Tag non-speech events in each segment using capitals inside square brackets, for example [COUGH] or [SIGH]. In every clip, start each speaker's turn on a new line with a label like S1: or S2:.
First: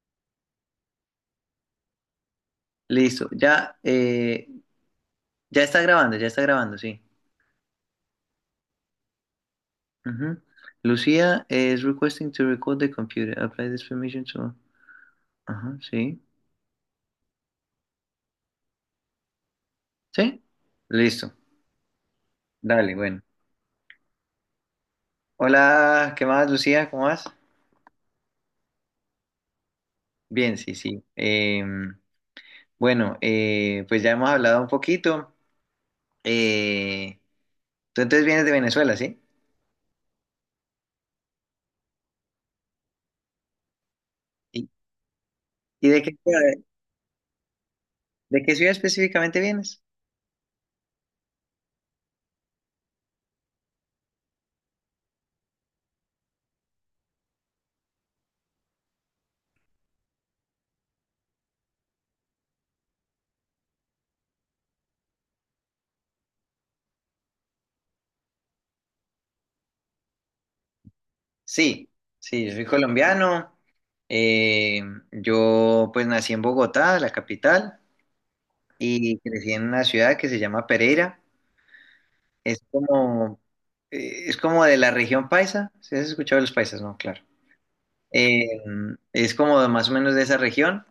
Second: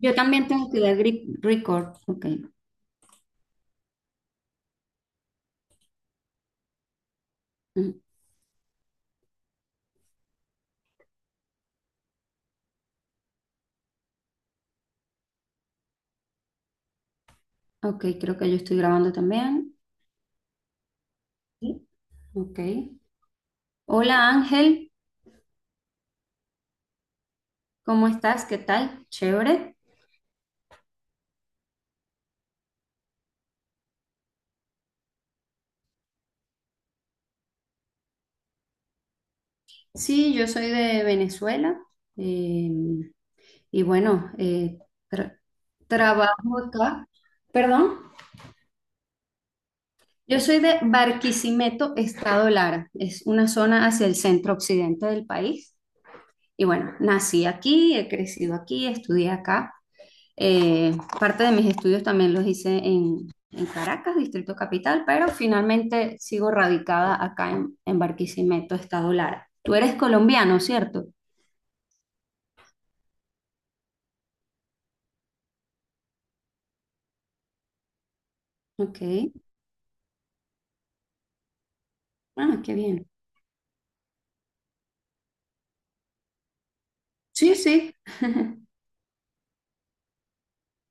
S1: Yo también tengo que dar record. Ok.
S2: Listo, ya, ya está grabando, sí.
S1: Mm.
S2: Ujú. Lucía is requesting to record the computer. Apply this permission to. Ajá, sí.
S1: Ok, creo que yo estoy grabando también.
S2: ¿Sí? Listo.
S1: Sí. Ok.
S2: Dale, bueno.
S1: Hola Ángel,
S2: Hola, ¿qué más, Lucía? ¿Cómo vas?
S1: ¿cómo estás? ¿Qué tal? Chévere.
S2: Bien, sí, sí. Bueno, pues ya hemos hablado un poquito. Eh, tú entonces vienes de Venezuela, ¿sí?
S1: Sí, yo soy de Venezuela. eh, y bueno,
S2: ¿Y,
S1: tra-
S2: y
S1: trabajo acá. Perdón.
S2: de qué ciudad específicamente vienes?
S1: Yo soy de Barquisimeto, Estado Lara. Es una zona hacia el centro occidente del país. Y bueno, nací aquí, he crecido aquí, estudié acá. Eh, Parte de mis estudios también los hice en Caracas, Distrito Capital, pero finalmente sigo radicada acá en Barquisimeto, Estado Lara. Tú eres colombiano, ¿cierto?
S2: Sí, sí, yo soy colombiano. eh, yo pues nací en Bogotá, la capital,
S1: Ok.
S2: y crecí en una ciudad que se llama Pereira. Es
S1: Ah, qué bien.
S2: como, es como de la región paisa. ¿Sí has escuchado de los paisas? No, claro.
S1: Sí, sí.
S2: Eh, es como de más o menos de esa región.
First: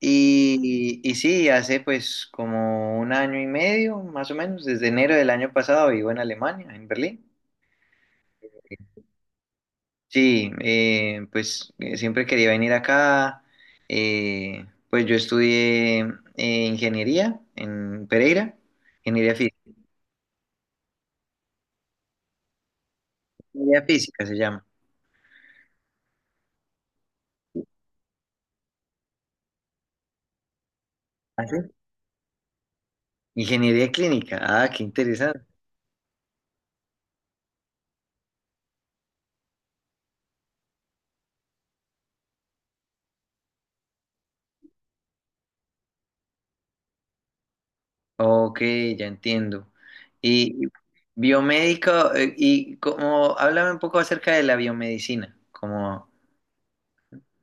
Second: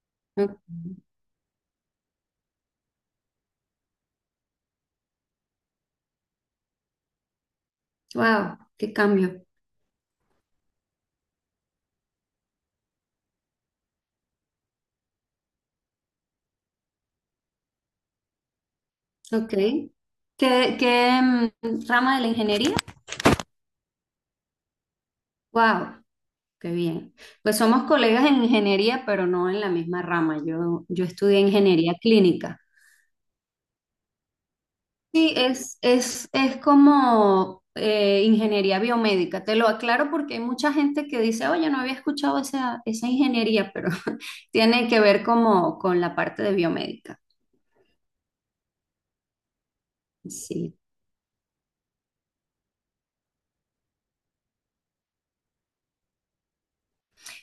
S2: Y sí, hace pues como un año y medio, más o menos, desde enero del año pasado vivo en Alemania, en Berlín.
S1: Wow, qué cambio.
S2: Sí, pues siempre quería venir acá. Pues yo estudié ingeniería en Pereira, ingeniería
S1: Ok.
S2: física,
S1: ¿Qué, rama de la ingeniería?
S2: ingeniería física se llama.
S1: Wow, qué bien. Pues somos colegas en ingeniería, pero no en la misma rama. Yo estudié
S2: ¿Ah, sí?
S1: ingeniería clínica.
S2: Ingeniería clínica, ah, qué
S1: Sí,
S2: interesante.
S1: es como ingeniería biomédica. Te lo aclaro porque hay mucha gente que dice, oye, no había escuchado esa ingeniería, pero [LAUGHS] tiene que ver como con la parte de biomédica.
S2: Ok, ya entiendo. Y
S1: Sí.
S2: biomédico, y como, háblame un poco acerca de la biomedicina, como,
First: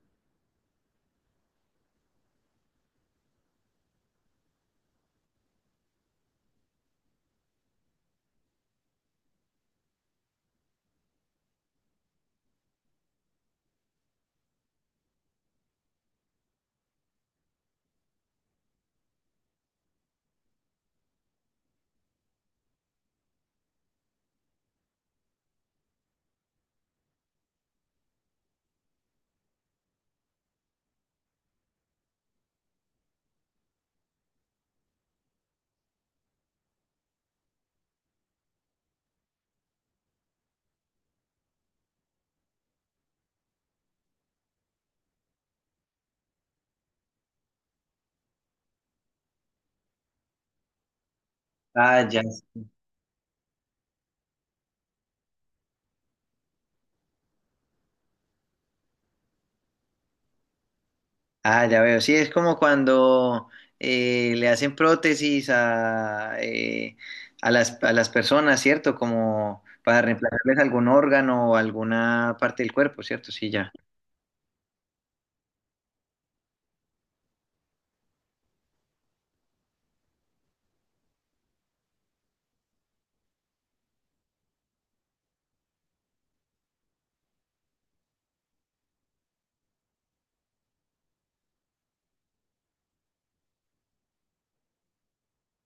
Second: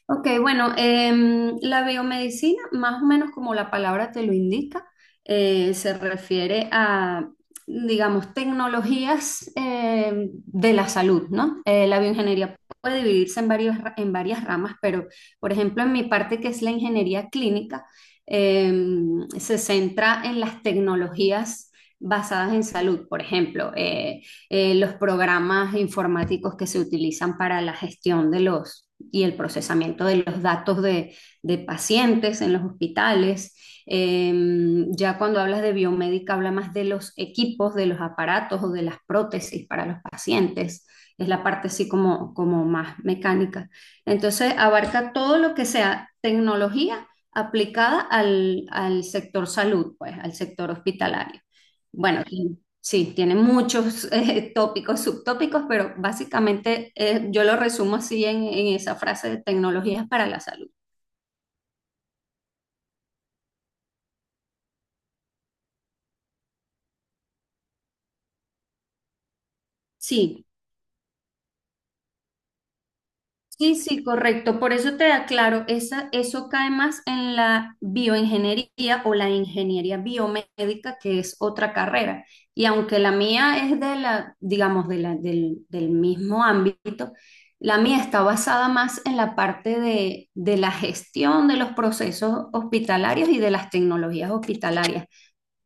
S1: Ok, bueno, la biomedicina, más o menos como la palabra te lo indica, se refiere a, digamos, tecnologías de la salud, ¿no? La bioingeniería puede dividirse en varios, en varias ramas, pero, por ejemplo, en mi parte, que es la ingeniería clínica, se centra en las tecnologías basadas en salud, por ejemplo. Los programas informáticos que se utilizan para la gestión de los y el procesamiento de los datos de pacientes en los hospitales. Eh, ya cuando hablas de biomédica, habla más de los equipos, de los aparatos o de las prótesis para los pacientes. Es la parte así como más mecánica. Entonces, abarca todo lo que sea tecnología aplicada al sector salud, pues, al sector hospitalario.
S2: ah, ya.
S1: Bueno, sí, tiene muchos [LAUGHS] tópicos, subtópicos, pero básicamente yo lo resumo así en esa frase de tecnologías para la salud.
S2: Ah, ya veo. Sí, es como cuando le hacen prótesis a las personas, ¿cierto? Como para
S1: Sí,
S2: reemplazarles algún órgano o alguna parte del cuerpo, ¿cierto? Sí, ya.
S1: sí, sí, correcto. Por eso te aclaro, eso cae más en la bioingeniería o la ingeniería biomédica, que es otra carrera. Y aunque la mía es de la, digamos, de la, del mismo ámbito, la mía está basada más en la parte de la gestión de los procesos hospitalarios y de las tecnologías hospitalarias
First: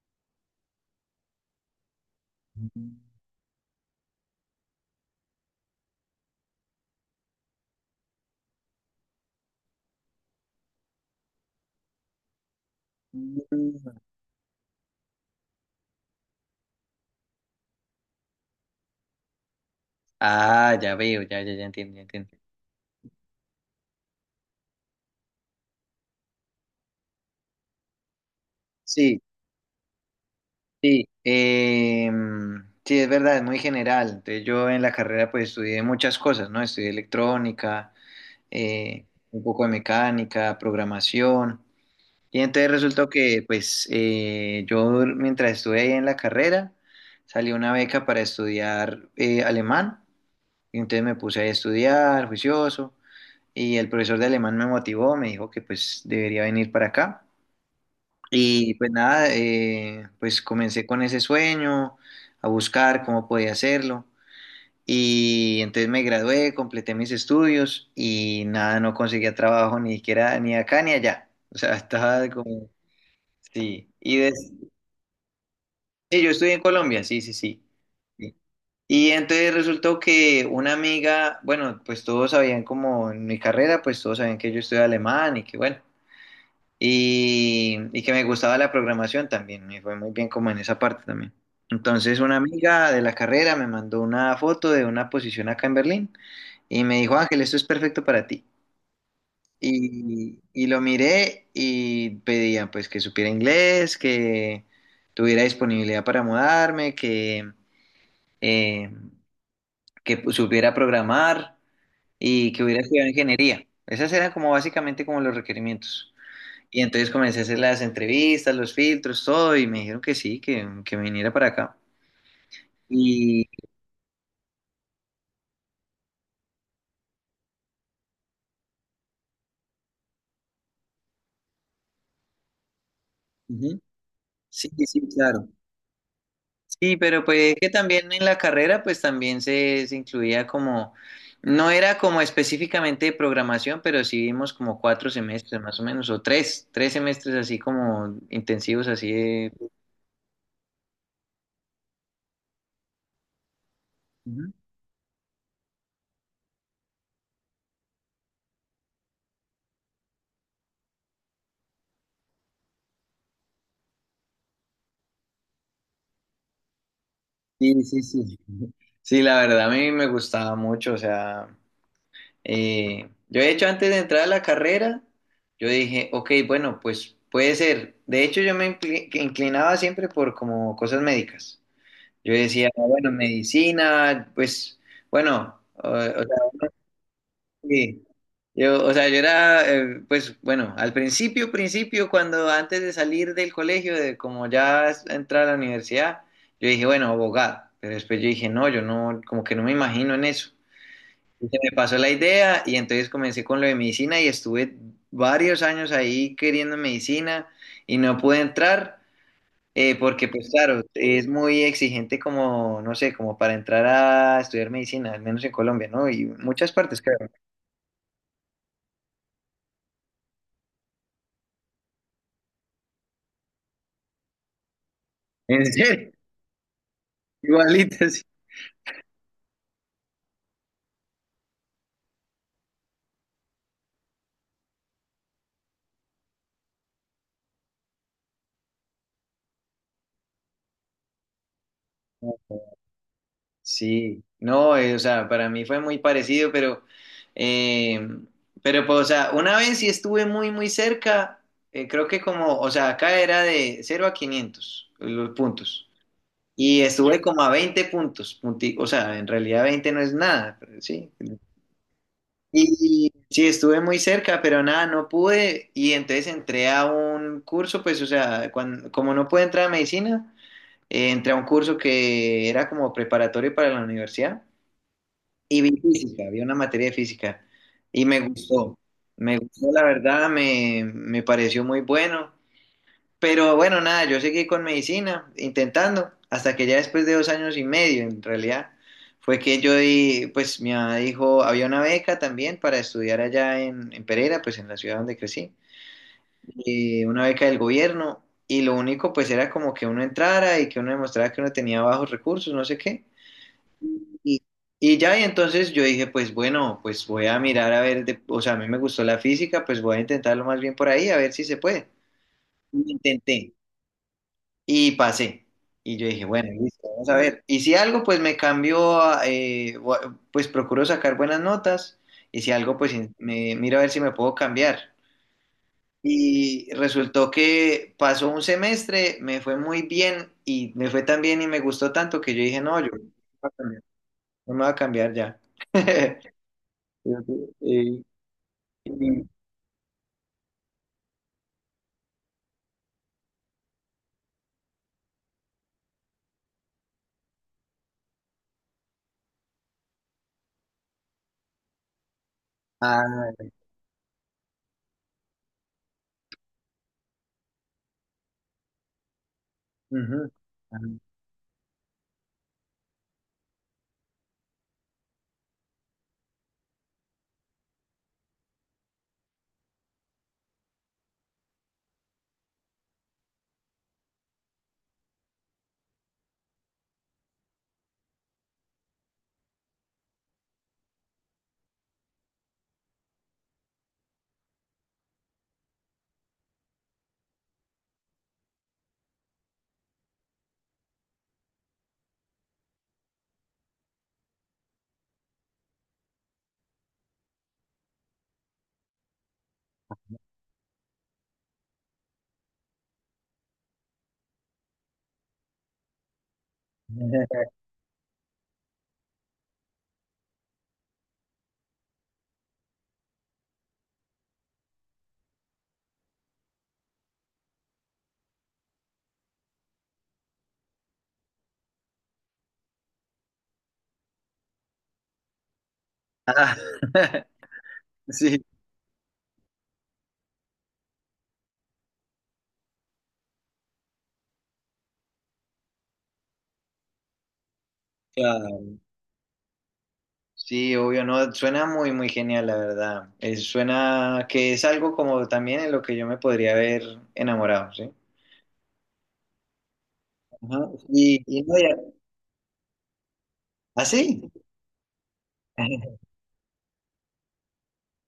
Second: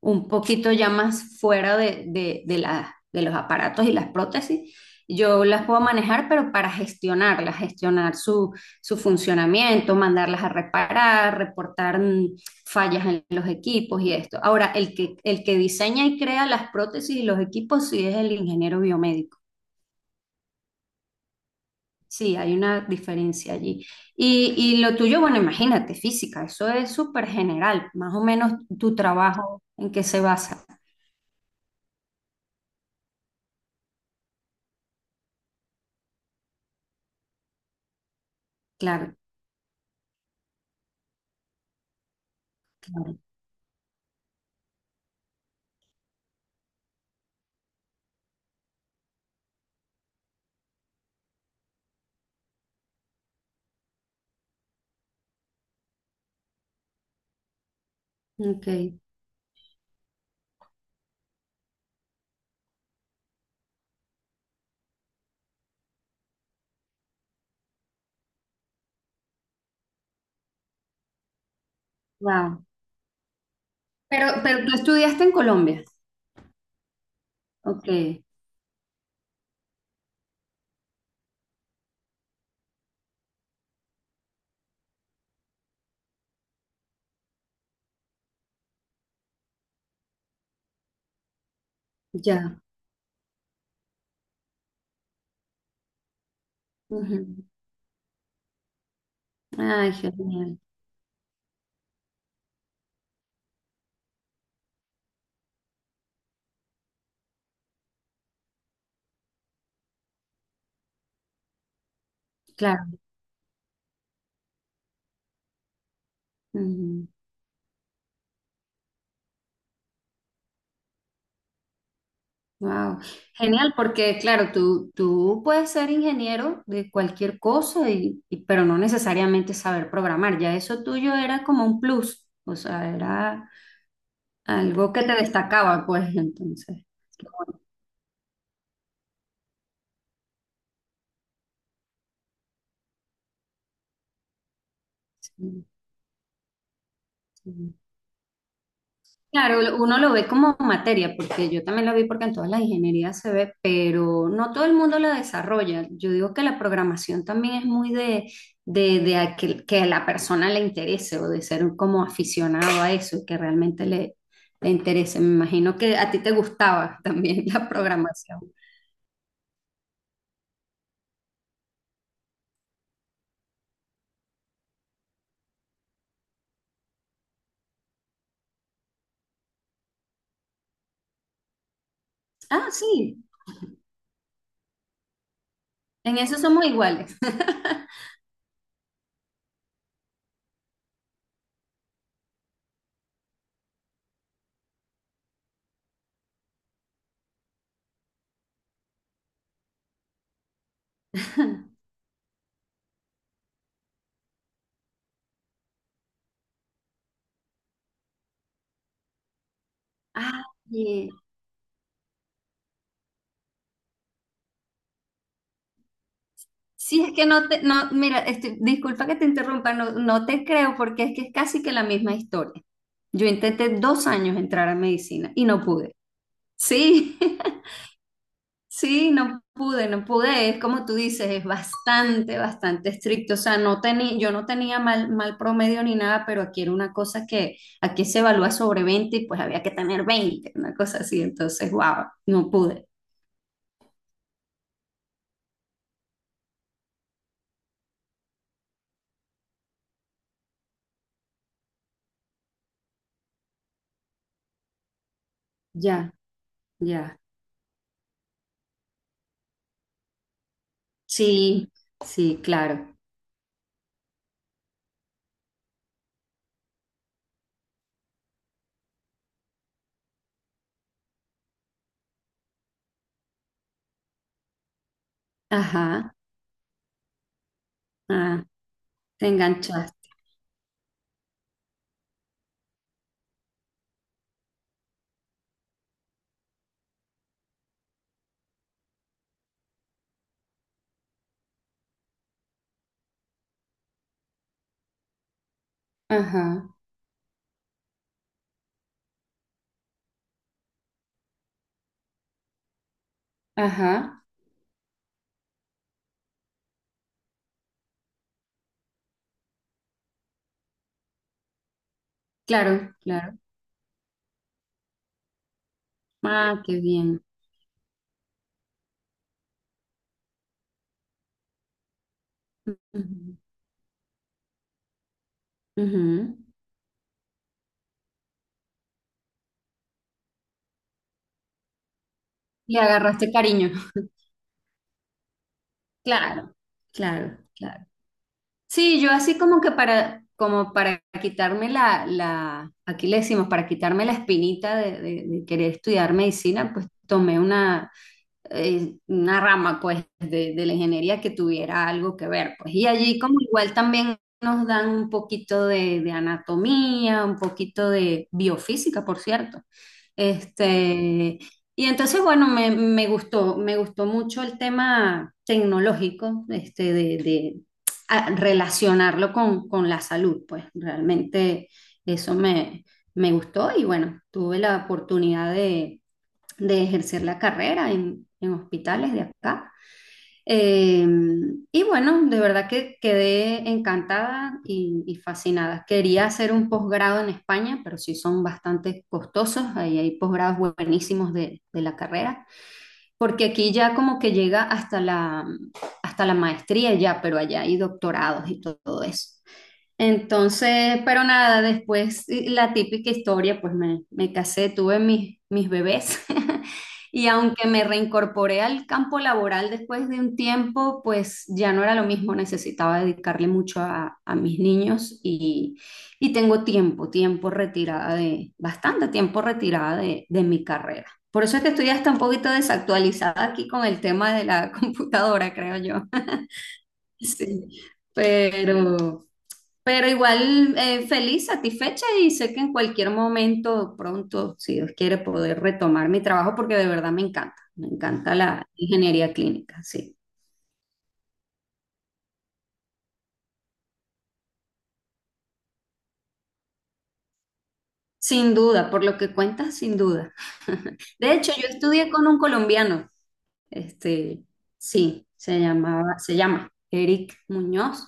S1: un poquito ya más fuera de los aparatos y las prótesis. Yo las puedo manejar, pero para gestionarlas, gestionar su funcionamiento, mandarlas a reparar, reportar fallas en los equipos y esto. Ahora, el que diseña y crea las prótesis y los equipos sí es el ingeniero biomédico.
S2: Ah, ya veo, ya, ya, ya entiendo, ya
S1: Sí,
S2: entiendo.
S1: hay una diferencia allí. Y lo tuyo, bueno, imagínate, física, eso es súper general, más o menos tu
S2: Sí,
S1: trabajo en qué se basa.
S2: sí. Sí, es verdad, es muy general. Entonces, yo en la carrera pues estudié muchas cosas, ¿no? Estudié electrónica, eh,
S1: Claro,
S2: un poco de mecánica, programación. Y entonces resultó
S1: claro.
S2: que, pues, yo mientras estuve ahí en la carrera, salió una beca para estudiar alemán. Y entonces me puse ahí a estudiar, juicioso. Y el profesor de alemán me motivó, me dijo que, pues, debería venir para acá.
S1: Ok,
S2: Y pues nada, comencé con ese sueño, a buscar cómo podía hacerlo. Y entonces me gradué, completé mis estudios y nada, no conseguía trabajo ni siquiera ni acá ni allá. O sea, [LAUGHS] estaba
S1: wow.
S2: como, sí.
S1: Pero, pero tú estudiaste en Colombia.
S2: Sí, yo estudié en Colombia, sí, sí, sí.
S1: Ok,
S2: Sí. Y entonces resultó que una amiga, bueno, pues todos sabían como en mi carrera, pues todos sabían que yo estudié alemán y que bueno, y que me gustaba la programación también, me fue muy bien como en esa parte también. Entonces una
S1: ya.
S2: amiga de la carrera me mandó una foto de una posición acá en Berlín y me dijo, Ángel,
S1: Ujú.
S2: esto es perfecto para ti.
S1: Ay,
S2: Y,
S1: genial.
S2: y lo miré y pedía pues que supiera inglés, que tuviera disponibilidad para mudarme, eh, que supiera programar y que hubiera
S1: Claro.
S2: estudiado ingeniería. Esas eran como básicamente como los requerimientos. Y entonces comencé a hacer las entrevistas, los filtros, todo, y me dijeron que sí, que viniera para acá.
S1: Wow.
S2: Y
S1: Genial, porque claro, tú puedes ser ingeniero de cualquier cosa, pero no necesariamente saber programar. Ya eso tuyo era como un plus, o sea, era
S2: ujú, sí, sí,
S1: algo que
S2: sí,
S1: te
S2: claro.
S1: destacaba, pues entonces.
S2: Sí, pero
S1: Qué
S2: pues
S1: bueno,
S2: que también en la carrera, pues también se incluía como, no era como específicamente de programación, pero sí vimos como 4 semestres
S1: sí,
S2: más o menos, o tres semestres así
S1: sí.
S2: como intensivos, así de.
S1: Claro, uno lo ve como materia, porque yo también lo vi porque en todas las ingenierías se ve, pero
S2: Ujú.
S1: no todo el mundo la desarrolla. Yo digo que la programación también es muy de que a la persona le interese o de ser como aficionado a eso, que realmente le interese. Me imagino que a ti te gustaba también [LAUGHS] la
S2: Sí, sí, sí.
S1: programación.
S2: Sí, la verdad a mí me gustaba mucho, o sea, yo de hecho antes de entrar a la carrera, yo dije, ok, bueno, pues puede ser. De hecho yo que inclinaba siempre por como cosas médicas. Yo decía,
S1: Ah,
S2: bueno,
S1: sí,
S2: medicina, pues, bueno, o, o
S1: en
S2: sea,
S1: eso somos iguales.
S2: sí, yo, o sea, yo era, pues bueno, al principio, principio, cuando antes de salir del colegio, de como entrar a la universidad, yo dije, bueno, abogado, pero después yo dije, no, yo no, como que no me imagino en eso. Y se me
S1: [LAUGHS]
S2: pasó la idea y entonces comencé con lo de medicina y estuve varios años ahí queriendo medicina y no pude entrar porque,
S1: Ah,
S2: pues claro, es muy exigente como, no sé, como para entrar a estudiar medicina, al menos en Colombia, ¿no? Y muchas partes,
S1: si es
S2: creo.
S1: que no te, no, mira, disculpa que te interrumpa, no, no te creo porque es que es casi que la misma historia. Yo intenté 2 años entrar a medicina y no
S2: En
S1: pude.
S2: serio,
S1: Sí, [LAUGHS]
S2: igualitas.
S1: sí, no pude, no pude. Es como tú dices, es bastante, bastante estricto. O sea, no tenía, yo no tenía mal, mal promedio ni nada, pero aquí era una cosa que aquí se evalúa sobre 20 y pues había que tener 20 una cosa así. Entonces, wow, no pude.
S2: Sí, no, o sea, para mí fue muy parecido, pero, eh, pero pues, o sea, una vez sí estuve muy, muy cerca, creo que como, o sea, acá era de 0 a 500 los puntos,
S1: Ya,
S2: y
S1: ya.
S2: estuve como a 20 puntos, o sea, en realidad 20 no es nada, pero sí.
S1: Sí, sí, claro.
S2: Y sí, estuve muy cerca, pero nada, no pude, y entonces entré a un curso, pues, o sea, como no pude entrar a medicina, entré a un curso que era como preparatorio para la universidad. Y vi
S1: Ajá.
S2: física, vi una materia de física y me
S1: Ah.
S2: gustó.
S1: Te
S2: Me gustó, la
S1: enganchaste.
S2: verdad, me pareció muy bueno. Pero bueno, nada, yo seguí con medicina, intentando, hasta que ya después de 2 años y medio, en realidad, fue que pues mi mamá dijo, había una beca también para estudiar allá en, Pereira, pues en la ciudad donde crecí,
S1: Ajá,
S2: una beca del gobierno, y lo único pues era como que uno entrara y que uno demostrara que uno tenía bajos recursos, no sé qué.
S1: ajá.
S2: Y, y ya, y entonces yo dije, pues bueno, pues voy a mirar a ver, o sea, a mí me gustó la física, pues voy a intentarlo más bien por ahí, a ver si se puede. Y
S1: Claro, claro.
S2: intenté y pasé. Y yo dije, bueno,
S1: Ah, qué
S2: listo, vamos a
S1: bien.
S2: ver. Y si algo, pues me cambió, pues procuro sacar buenas notas. Y si algo,
S1: Ujú,
S2: pues me miro a ver si me puedo cambiar.
S1: ujú.
S2: Y resultó que pasó un semestre, me fue muy bien y me fue tan bien y me gustó tanto que yo dije, no,
S1: Le
S2: yo no me
S1: agarraste
S2: voy a
S1: cariño.
S2: cambiar, no me voy a cambiar ya. [LAUGHS]
S1: Claro,
S2: Fíjate,
S1: claro, claro.
S2: eh,
S1: Sí, yo
S2: y-
S1: así como que para, como para quitarme la, aquí le decimos, para quitarme la espinita de querer estudiar medicina, pues tomé una rama pues de la ingeniería que tuviera algo que ver, pues. Y allí como
S2: ah,
S1: igual también nos dan un poquito de anatomía, un poquito de biofísica, por cierto.
S2: ujú,
S1: Este, y entonces, bueno, me gustó, me gustó mucho el tema tecnológico, este, relacionarlo con la salud, pues realmente eso me gustó y bueno, tuve la oportunidad de ejercer la carrera en hospitales de acá. Eh, y bueno, de verdad que quedé encantada y fascinada. Quería hacer un posgrado en España, pero sí son bastante costosos. Ahí hay posgrados buenísimos de la carrera, porque aquí ya como que llega hasta la maestría ya, pero allá hay doctorados y todo eso. Entonces, pero nada, después la típica historia, pues me casé, tuve mis bebés [LAUGHS] y aunque me reincorporé al campo laboral después de un tiempo, pues ya no era lo mismo, necesitaba dedicarle mucho a mis niños y tengo tiempo, tiempo retirada bastante tiempo retirada de mi carrera. Por eso es que estoy hasta un poquito desactualizada aquí con el tema de la [LAUGHS] computadora, creo yo. [LAUGHS]
S2: ah, [LAUGHS]
S1: Sí,
S2: sí,
S1: pero... Pero igual feliz, satisfecha y sé que en cualquier momento, pronto, si Dios quiere, poder retomar mi trabajo porque de verdad me encanta la
S2: claro.
S1: ingeniería clínica, sí.
S2: Sí, obvio, no, suena muy, muy genial, la verdad. Suena que es algo como también en lo que yo me podría haber enamorado, ¿sí?
S1: Sin duda, por lo que cuentas, sin duda.
S2: Ajá,
S1: [LAUGHS]
S2: Y,
S1: De
S2: y
S1: hecho,
S2: no,
S1: yo estudié con un colombiano,
S2: ¿ah, sí?
S1: este, sí,
S2: [LAUGHS]
S1: se llama Eric Muñoz,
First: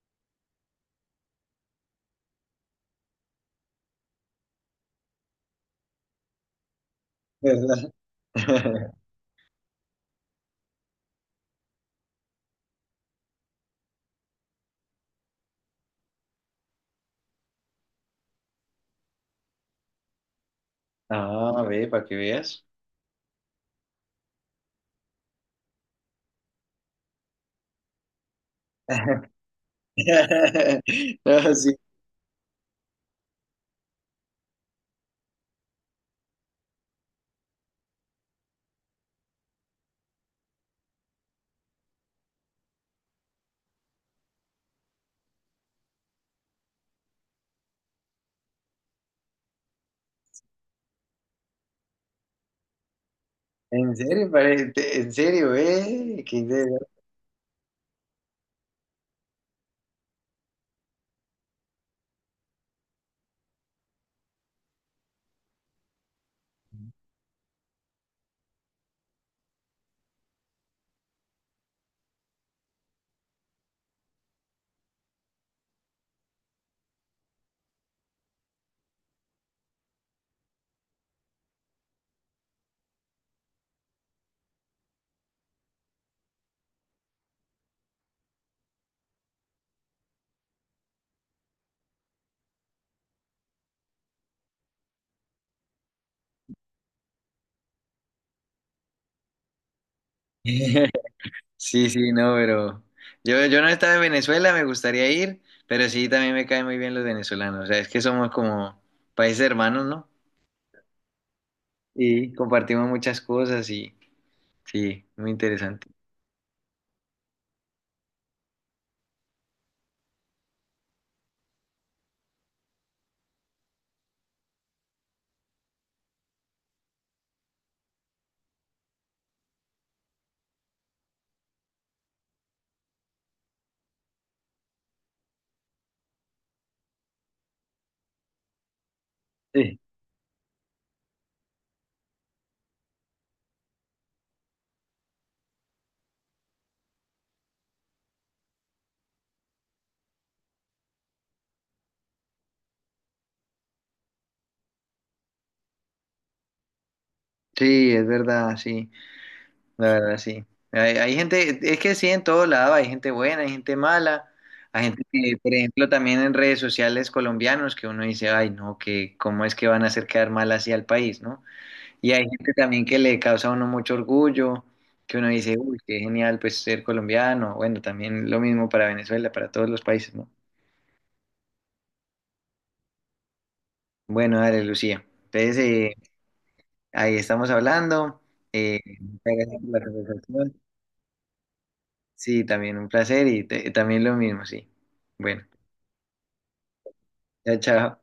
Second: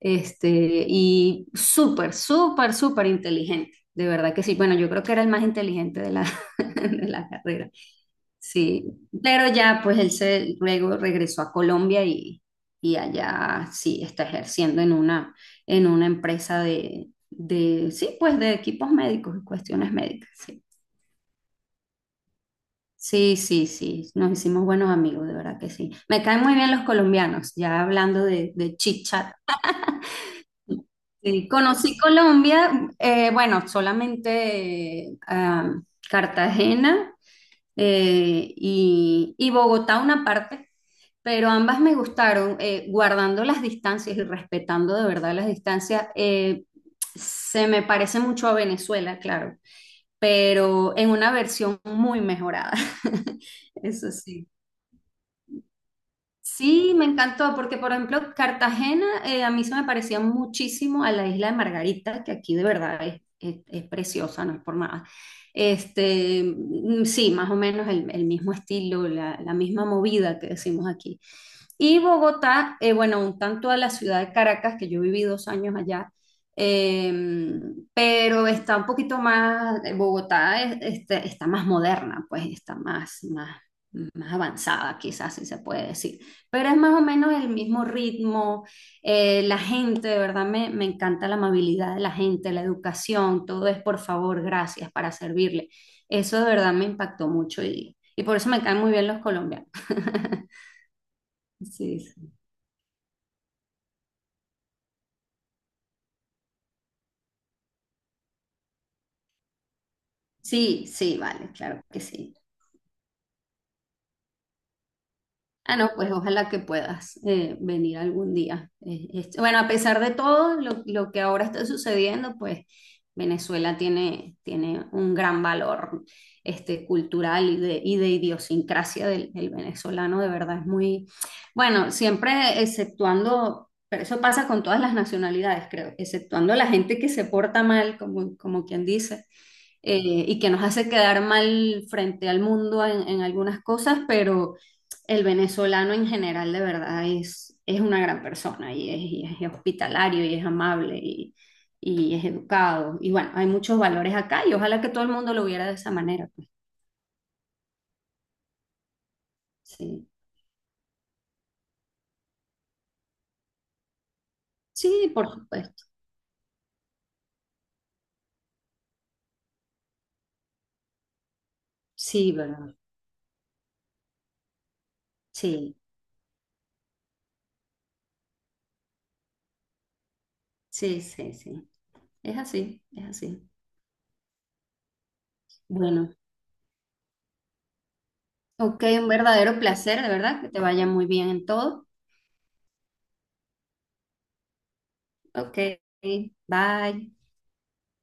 S1: este, y súper, súper, súper inteligente, de verdad que sí. Bueno, yo creo que era el más inteligente de la, [LAUGHS] de la carrera.
S2: ¿Verdad?
S1: Sí,
S2: [LAUGHS]
S1: pero ya pues él se luego regresó a Colombia y allá sí está ejerciendo en una, empresa de, sí, pues de equipos médicos y cuestiones médicas, sí.
S2: Ah, ve, para que veas.
S1: Sí, sí, sí, nos hicimos buenos amigos, de verdad que sí. Me caen muy bien los colombianos, ya hablando de chit chat.
S2: [LAUGHS]
S1: Sí,
S2: No, sí,
S1: conocí Colombia, bueno, solamente Cartagena y Bogotá una parte, pero ambas me gustaron, guardando las distancias y respetando de verdad las distancias. Se me parece mucho a Venezuela, claro, pero en una versión muy mejorada. [LAUGHS]
S2: en
S1: Eso
S2: serio,
S1: sí.
S2: en serio, ve, qué idea.
S1: Sí, me encantó, porque por ejemplo, Cartagena a mí se me parecía muchísimo a la isla de Margarita, que aquí de verdad es preciosa, no es por nada. Este, sí, más o menos el mismo estilo, la misma movida que decimos aquí. Y Bogotá, bueno, un tanto a la ciudad de Caracas, que yo viví 2 años allá, eh, pero está un poquito más, Bogotá este, está más moderna, pues está más, más, más avanzada, quizás si se puede decir. Pero es más o menos el mismo ritmo, la gente, de verdad me encanta la amabilidad de la gente, la educación, todo es por favor, gracias para servirle. Eso de verdad me impactó mucho y por eso me caen muy bien los colombianos. [LAUGHS]
S2: [LAUGHS] Sí,
S1: Sí,
S2: sí,
S1: sí,
S2: no, pero yo no estaba en Venezuela, me gustaría ir, pero sí, también me caen muy bien los venezolanos. O sea, es que somos como países hermanos, ¿no?
S1: sí, sí, vale, claro que
S2: Y
S1: sí.
S2: compartimos muchas cosas y sí, muy
S1: Ah,
S2: interesante.
S1: no, pues ojalá que puedas venir algún día. Bueno, a pesar de todo lo que ahora está sucediendo, pues Venezuela tiene un gran valor este, cultural y y de idiosincrasia del venezolano, de verdad es muy, bueno, siempre exceptuando, pero eso pasa con todas las nacionalidades, creo, exceptuando la gente que se porta mal, como quien dice
S2: Sí,
S1: eh, y que nos hace quedar mal frente al mundo en algunas cosas, pero el venezolano en general de verdad es una gran persona y es hospitalario y es amable y es educado. Y bueno, hay muchos valores acá y ojalá que todo el mundo lo viera de esa manera, pues.
S2: sí, es verdad, sí, la
S1: Sí,
S2: verdad, sí. Hay gente, es que sí, en todo lado hay gente buena, hay gente mala, hay gente
S1: sí, por
S2: que, por
S1: supuesto.
S2: ejemplo, también en redes sociales colombianos que uno dice, ay, no, que cómo es que van a hacer quedar mal así al país, ¿no? Y hay
S1: Sí,
S2: gente
S1: ¿verdad?
S2: también que le causa a uno mucho orgullo, que uno dice,
S1: Sí,
S2: uy, qué genial pues ser colombiano. Bueno, también lo mismo para Venezuela, para todos los países, ¿no?
S1: sí, sí, sí. Es así, es así.
S2: Bueno, dale, Lucía. Entonces,
S1: Bueno,
S2: ahí estamos hablando. Eh,
S1: ok, un
S2: muchas
S1: verdadero
S2: gracias por la
S1: placer, de verdad, que te
S2: conversación.
S1: vaya muy bien en todo.
S2: Sí, también un placer y también lo mismo, sí. Bueno,
S1: Ok, bye.
S2: chao, chao.